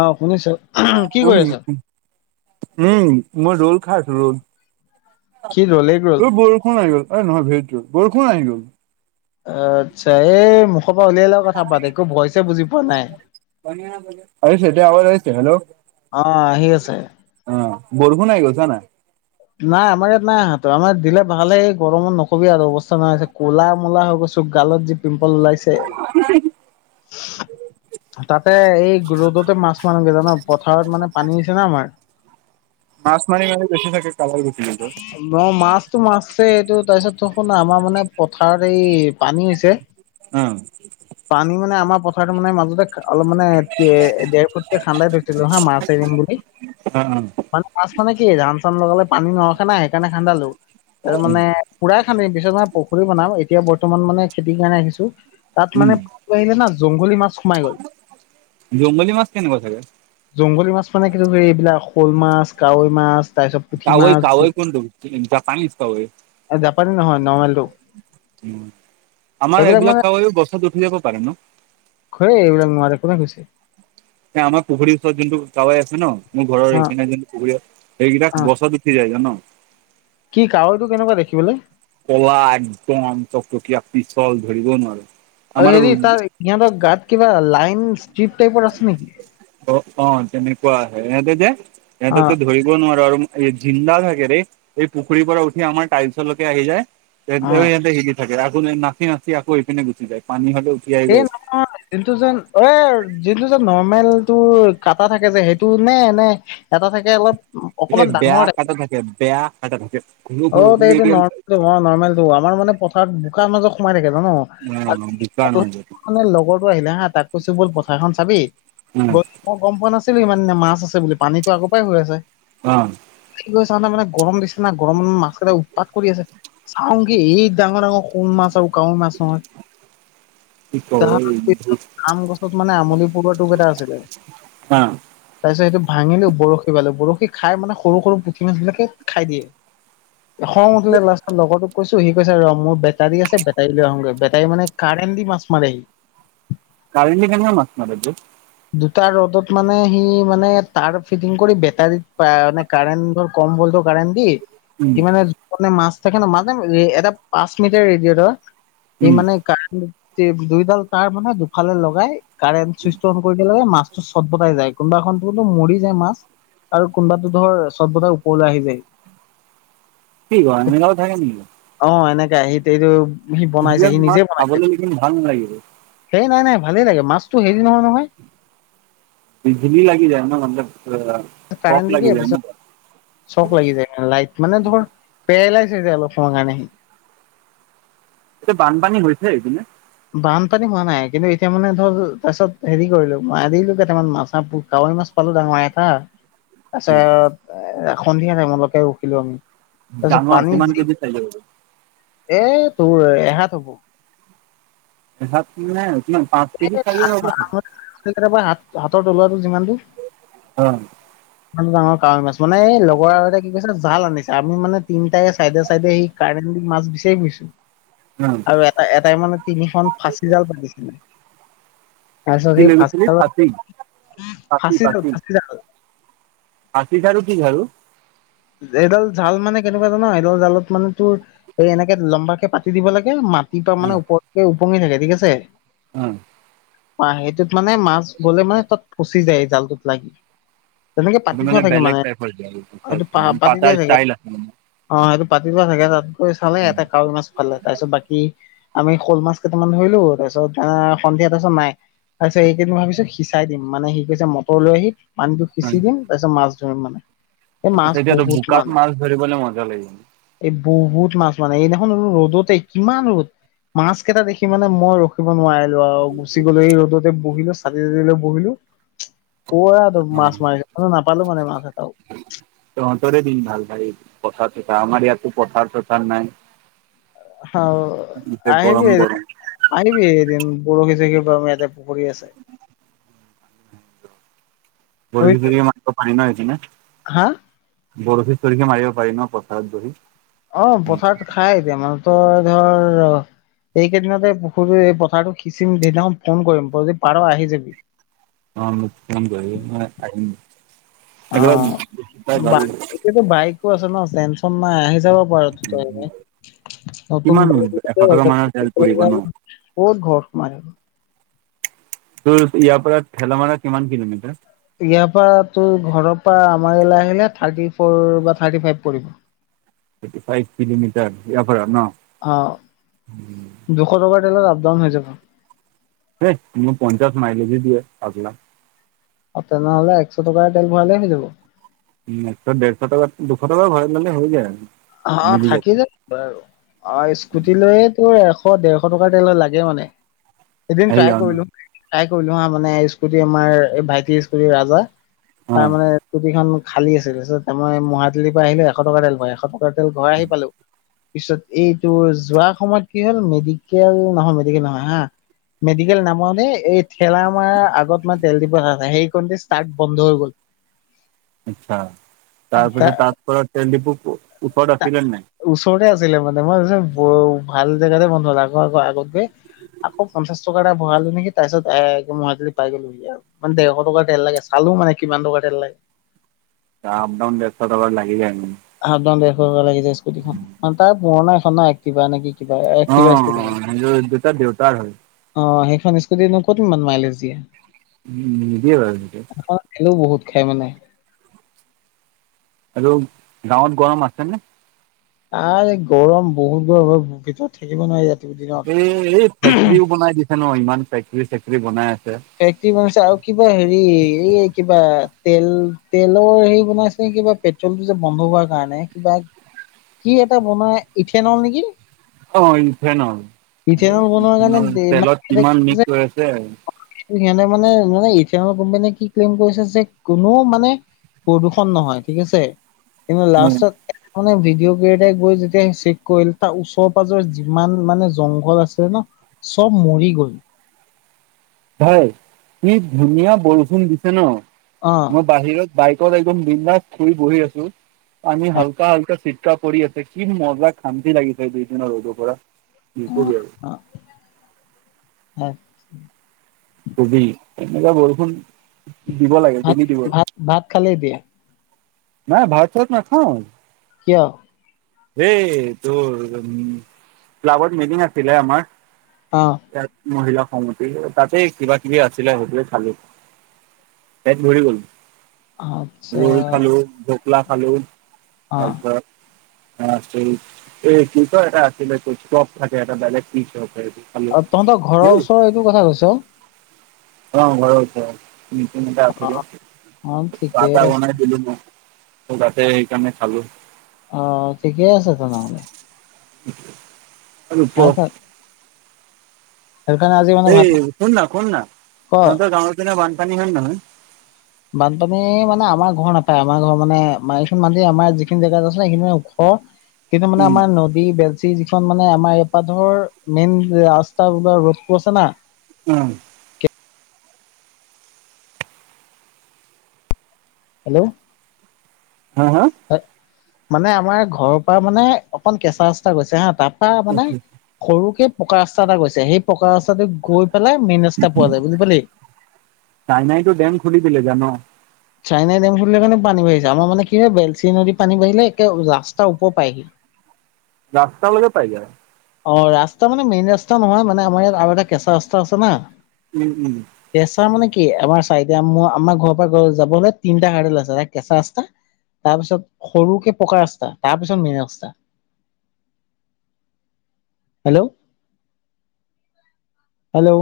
অ শুনিছো কি উম, কৰি আছা? উম মই ৰ'ল খাই আছো ৰ'ল সি ৰলেই ৰল ৰবৰষুণ আসি গ'ল এই নহয় ভেৰিটো বৰষুণ আহি গ'ল আচ্ছা এই মুখৰ পৰা উলিয়াল লেও কথা পাত একো ভইচ বুজি পোৱা নাই আহিছে এতিয়া আৱাজ আহিছে হেল্ল' অ আহি আছে কোন আহি গল চা না নাই আমাৰ ইয়াত নাই আহা আমাৰ দিলে ভাল হে গৰমত নকবি আৰু অৱস্থা নাইছে ক'লা মলা হৈ গৈছে চুক গালত যি পিম্পল ওলাইছে তাতে এই ৰ'দতে মাছ মাছ মৰোগে জানা পথাৰত মানে পানী আছে ন আমাৰ [inaudible] মাছ মাৰি কেনে বেছি থাকে কালাৰ গুচি গ'ল তোৰ। ন মাছতটো মাছছে এইটো তাৰপিছত দেখোন আমাৰ মানে পথাৰত এই পানী হৈছে অ' পানী মানে আমাৰ পথাৰত মানে মাজতে অলপ মানে দেৰ ফুটকে খান্ধাই গৈছিলোঁ হা মাছ এৰিম বুলি অ' মানে মাছ মানে কি ধান চান লগালে পানী নৰখে নাই সেইকাৰণে খান্ধালো ত উম, মানে পুৰা আমি পিছত মে পুখুৰী বনাম এতিয়া বৰ্তমান মানে খেতি কাৰণে ৰাখিছো তাত মানে উম, আহিলে না জংঘলী মাছ সোমাই গল জংগলী মাছ কেনেকুৱা চাগে? জংঘলী মাছ মানে কিছুৰি এইবিলাক শ'ল মাছ কাৱৈ মাছ তাৰিছত কাৱৈ কাৱৈ কোনটো পানীত কাৱৈ জাপানী নহয় নৰ্মেলটো উন আমাৰ এইবিলাক কাৱৈও বছত উঠি যাব পাৰে ন সেই এইবিলাক নোৱাৰাৰে কোনে কৈছে আমাৰ পুখুৰীৰ ওচৰত যোনটো কাৱৈ আছে ন মোৰ ঘৰৰ অ এইখিনি যেন পুখুৰীত অ সেইগিলাক গছত উঠি যায় যে ন কি কাৱৈটো কেনেকুৱা দেখিবলে কলা একদম চকটকীয়া পিছল ধৰিব নোৱাৰো আৰু হেৰি আমাৰ তাৰ সিহঁতৰ গাত কিবা লাইন ষ্টিপ টাইপৰ আছে নেকি অ অ তেনেকুৱা আহে ইহঁতে যে অ সিহঁতক ধৰিব নোৱাৰ ৱাৰ আৰু জিন্দা থাকে ৰে এই পুখুৰীৰ পৰা উঠি আমাৰ ট্ৰাইছলৈকে আহি যায় অ ইহতে হিলি থাকে আগ নাচি নাচি আকৌ এইপিনে গুচি যায় পানী হলে উঠি আহি এই গৈ নহয় যোনটো যেন এ যোনটো যেন নৰ্ম মেল তোৰ কাটা থাকে যে সেইটো নে নে এটা থাকে অলপ এই অকমান বেয়া ডাঙৰ টাইপ কটা থাকে বেয়া কটা থাকে সৰু অ সৰু এইটো ন মিডিয়াম চাইজ নৰ্মেলটো আমাৰ মানে পথাৰত বোকাৰ মাজত সোমাই থাকে ন অ বোকা নহয় মানে লগৰ আহিলে হা তাক কৈছো বল পথাৰখন চাবি গল মই গম পোৱা না আছিল ইমান দিনা মাছ আছে বুলি পানীতো আগৰ পৰাই হৈ আছে অ চাওঁ না মানে গৰম দিছে না গৰমত মানে মাছ এটা উৎপাত কৰি আছে চাওঁগে এই ডাঙৰ ডাঙৰ শোল মছ কাৱৈ মাছ নহয় অ কি মানে আমলি পুৰৰ টোক এটা আছিলে কব অ তাৰপিছত সেইটো ভাঙিলো বৰশী পালো বৰশী খাই মানে সৰু সৰু পুঠি মাছ বিলাকে খাই দিয়ে খং উঠিলে লাষ্টত লগৰ তোক কৈছো সি কৈছে ৰ মোৰ বেটাৰী আছে বেটাৰী লৈ আহোগৈ বেটাৰী মানে কাৰেণ্ট দি মাছ মাৰে হি কাৰেণ্ট দি কেনেকা মাৰে মাছ দুটা ৰ'দত মানে সি মানে তাৰ ফিটিং কৰি বেটাৰীত মানে কাৰেণ্ট ধৰ কম বল ভল্টৰ কাৰেন্ট দি উম সি মানে মাছ থাকে ন মাজ এটা পাঁচ মিটাৰ ৰেদিয়েটৰ সি উম মানে কাৰেণ্ট দুইডাল তাৰ মানে দুফালে লগাই কাৰেণ্ট চুইচ দিলে মাছটো চত পতাই যায় কোনোবা এখন টো মৰি যায় মাছ আৰু কোনবাটো ধৰ চত বটাই ওপৰলৈ আহি যায় কি কোৱা এনেকুৱাও থাকে নি সি এইটো সি বনাইছে সি নিজে মাছ বনাইছে খাবলৈ লেকিন ভাল নালাগিব সেই নাই নাই ভালেই লাগে মাছতটো হেৰি নহয় নহয় বিজলি লাগে ন ম চক লাগী যায় ন তাত চখ লাগি যায় কাৰণে লাইট মানে ধৰ পেৰালাইছ যায় অলপৰ কাৰণে হি এয়া বানপানী হৈছে সেইপিনে বানপানী হোৱা নাই কিন্তু এতিয়া মানে ধৰ তাৰপিছত হেৰি কৰিলো মই আনিলো কেইটামান মাছ হাঁ খুব তাওত কাৱেই মাছ পালো ডাঙৰ এটা তাৰছত এ সন্ধিয়া টাইম লৈকে ৰখিলো আমি তাৰপিছত ডাঙৰ পানী কিমান যি কেজি চাইজৰ হব এ তোৰ এহাত হব এহাত মানে কিমান পাঁচ কেজি কোবা চাইজৰ হ'ব চাগে হাত হাতৰ তলুৱাটো যিমান টো উম ই ডাঙৰ কাৱৈ মাছ মানে এই লগৰ আৰু এটাই কি কছে জাল আনিছে আমি মানে তিনিটাই চাইডে চাইডে সি কাৰেণ্ট মাছ বিচাৰি ফুৰিছো অ আৰু এ এটাই মানে তিনিখন ফাঁচি জাল পাতিছিলে তাৰপিছত কি সেই লৈ ফাঁচি গৈছিলি জালত ফাঁচি ফাঁচিজাল আশি খাৰু কি খাৰু এডাল জাল মানে কেনেকোৱা জান এডাল জালত মানে তোৰ এনেকে লম্বা কে পাতি দিব লাগে মাত ৰাতিপা মানে ওপৰকে উপঙি থাকে ঠিক আছে উম অ সেইটোত মানে মাছ গলে মানে তাত ফচি যায় জালটোত লাগি তেনেকে পাতি সেইটো থোৱা থাকে বেলেগ মানে টাইপৰ ঝাৰু আচ্ছা সেটো আচ্ছা পা মানে পাতি পাতাৰ থোৱাই থাকে ষ্টাইল আছে মানে অ অ সেইটো পাতি লোৱা থাকে তাত গৈ চালে এটা কাৱৈ মাছ ভালে তাৰ পিছত বাকী আমি শ'ল মাছ কেইটামান ধৰিলো তাৰপিছত সন্ধিয়া তাৰপিছত নাই তাৰিছত এটিয়েম হোৱা পিছত সি চাই দিম মানে কৈছে মটৰ লৈ আহি পানীটো সিচি দিম তাৰ পিছত মাছ ধৰিম মানে সেই মাছ এতিয়াতো বহুত বুকাত মানে মাছ ধৰিবলৈ মজা লাগিব এই বহুত মাছ মানে সেইদিনাখন ৰ ৰ'দতে কিমান ৰ'দ মাছ কেইটা দেখি মানে মই ৰখিব নোৱাৰিলো আৰু গুচি গলো এই ৰ'দতে বহিলো চাতি তাতি লৈ বহিলো পোৱা অ মাছ মাৰিলো নাপালো মানে মাছ এটাও তহতে দিন ভাল ভাই পথাৰ আমাৰ ইয়াত পথাৰ চথাৰ নাই অ গোটেই আহিবি গৰম এদিন গৰম আহিবি এদিন বৰশি সৰখি বাম আমি ইয়াতে পুখুৰী আছে বৰশী মাৰিব পাৰি ন সেইপিনে হা বৰশী সৰসী মাৰিব পাৰি ন পথাৰত বহি অ পথাৰত খাই এতিয়া মানে তই ধৰ অ এইকেইদিনতে পুখুৰী এই পথাৰতো সিঁচিম সেইদিনাখন ফোন কৰিম তই যদি পাৰ আহি যাবি অ মোক ফন কৰিবি মই আহিম অ একেবাৰে ভাল বাই এতিয়াওতো বাইকো আছে ন টেনচন নাই আ যাব পাৰ তই নতুন কিমান বাইক ত এশ টকা কত মানৰ তেল পৰিব ন? ঘৰত সোমায় থাক তোৰ ইয়াৰ পৰা ঠেলামাৰা কিমান কিলোমিটাৰ? ইয়াৰ পৰা তোৰ ঘৰৰ পৰা আমাৰ ইয়ালে আহিলে থাৰ্টি ফ'ৰ বা থাৰ্টি ফাইভ পৰিব। থাৰ্টি ফাইভ কিলোমিটাৰ ইয়াৰ পৰা ন? [unintelligible] আপ-ডাউন হৈ যাব। সে মই পঞ্চাছ মাইলজে দিয়ে পাগলা। অ তেনেহলে এক শ টকাৰ তেল ভৰালে হৈ যাব উ একশ দেৰশ টকা দুশ টকা ভৰাই ললে হৈ যায় আৰু অ মিলি যাব থাকি যায় বাৰ অ স্কুটি লৈয়ে তোৰ এ এশ দেৰশ টকাৰ তেল লাগে মানে এদিন আহি ট্ৰাই যাওঁ ন? কৰিলো ট্টাই কৰিলো হা মানে স্কুটি আমাৰ এই ভাইটিৰ স্কুটি ৰাজা তাৰ অ', মানে স্কুটিখন খালী আছিল তাৰ পিছত মই মাহাটলীৰ পৰা আহিলো এশ টকা তেল ভৰাই এশ টকাৰ তেল ভৰাই ঘৰ আহি পালো পিছত এইটো যোৱাৰ সময়ত কি হ'ল মেডিকেল নহয় মেডিকেল নহয় হা মেডিকেল নামাওতে এই ঠেলা মাৰা আগত মানে তেল ডিফু এটা আছে সেই কনতে ষ্টাৰ্ট বন্ধ হৈ গ'ল উ আচ্ছা তাৰপিছত তাৰ পৰা তেল ডিফু ওচৰত তা- আছিলে নাই ওচৰতে আছিলে মানে মই ভাবিছো ব ভাল জেগাতে বন্ধ হল আ আকৌ আগত কৈ আকৌ পঞ্চাশ টকা এটা ভৰালো নেকি তাৰপিছত এ মহাটলী পাই গলোহি মানে দেৰশ টকাৰ তেল লাগে চাল লো মানে কিমান টকা তেল লাগে আপ ডাউন দেৰ শ টকা লাগি যায় উম আপ ডাউন দেৰ শ টকা লাগি যায় স্কুটীখন তাৰ পুৰণা এখন না একটিভা নে কি একটিভা অ', একটিভা স্কুটী কয় অ দুটা দেউতাৰ হয়। সেইখন সেইখন স্কুটিনো কতনো ইমান মাইলেজ দিয়ে উম নিদিয়ে বাৰু এনেকে তেলও বহুত খাই মানে আৰু গাঁৱত গৰম আছে নে? আ গৰম বহুত গৰম, ভিতৰত থাকিব নোৱাৰি ইয়াত। এ এই ফেক্টৰীও বনাই দিছে ন? ইমান ফেক্টৰী চেক্টৰী বনায়। ফেক্টৰী বনাইছে আৰু কিবা হেৰি এই কিবা তেল তেলৰ হেৰি বনাইছে কিবা পেট্ৰলটো যে বন্ধ হোৱাৰ কাৰণে কিবা কি এটা বনাই ইথেনল নেকি? অ, ইফেনৰ ইথেনল বনোৱাৰ কাৰণে ইফেনৰ দে তেলত মানে কিমান যে মিক্স হৈ আছে। সিহঁতে মানে মানে ইথেনল কোম্পানীয়ে কি ক্লেইম কৰি থৈছে কোনো মানে প্ৰদূষণ নহয় ঠিক আছে। কিন্ত উম লাষ্টত মানে ভিডিঅ' ক্ৰীয়েটৰ গৈ যেতিয়া চেক কৰিল, তাৰ ওচৰ পাজৰ যিমান মানে জংঘল আছে ন চব মৰি গল। ভাই কি ধুনীয়া বৰষুণ দিছে ন অ মই বাহিৰত বাইকত একদম বিন্দাছ শুই, বহি আছো। আমি অ হাল্কা হাল্কা চিটকা পৰি আছে কি মজা শান্তি লাগিছে দুইদিনৰ ৰ'দৰ পৰা। কি কৰি [unintelligible] অ [unintelligible] ওবি এনেকোৱা বৰষুণ। দিব লাগে, ভাত ডিঙি দিব ভাত লাগে। ভাত খালে দিয়া নাই ভাত-চাত নাখাওঁ। কিয়? এ তোৰ উ ক্লাবত মিটিং আছিলে আমাৰ। ইয়াত মহিলা [unintelligible] তাতে কিবা কিবি আছিলে, সেইবোৰে খালো। পেট ভৰি গল। আচ্ছা ৰোল খালো, ঢকলা খালো, অ তাৰ পিছত এই কি এটা আছিল চপ থাকে এটা বেলেগ কি চ [unintelligible] অ, তহঁতৰ ঘৰৰ ওচৰৰ এইটো কথা কৈছ? অ ঘৰ ওচৰ অ আছিলে অ তাৰ ঠিকে পৰা আছে বনাইছিলো ন ত তাতে সেইকাৰণে খালো। আহ ঠিকেই আছে তেনেহ'লে। আ খাই ৰূপ। থাক সেইকাৰণে আজি মানে ভাত এই শুননা শুননা ক তহতৰ গাঁঙৰ পিনে বানপানী হয় নহয়। বানপানী মানে আমাৰ ঘৰ নাপায় আমাৰ ঘৰৰ মানে এইোন মানুহে আমাৰ যিখিনি জেগাত আছিলে সেইখিনি। কিন্তু মানে উম আমাৰ নদী বেলচি যিখন মানে আমাৰ ইয়াপা ধৰ মেইন ৰাস্তা বা ৰ'দটো আছে না। উম। হেল্ল' হা হা? মানে আমাৰ ঘৰৰ পৰা মানে অকন কেঁচা ৰাস্তা গৈছে হা। তাৰ পৰা মানে সৰুকে পকা ৰাস্তা এটা গৈছে। সেই পকা ৰাস্তাটো গৈ পেলাই মেইন ৰাস্তা পোৱা যায়, বুজি পালি? চাইনাইটো ডেম খুলি দিলে জান'? চাইনাই ডেম খুলিলে কাৰণে পানী বাঢ়িছে। আমাৰ মানে কি হয় বেলচি নদীত পানী বাঢ়িলে একে ৰাস্তা ওপৰ পায়হি। [inaudible] ৰাস্তালৈকে পাই যায়। অ, ৰাস্তা মানে মেইন ৰাস্তা নহয়। মানে আমাৰ ইয়াত আৰু এটা কেঁচা ৰাস্তা আছে না। উম, উম। কেঁচা মানে কি আমাৰ [unintelligible] আমাৰ ঘৰৰ পৰা যাবলে তিনটা [unintelligible] আছে। এটা কেঁচা ৰাস্তা তাৰ পিছত সৰুকে পকা ৰাস্তা, তাৰপিছত মেইন ৰাস্তা। Hello hello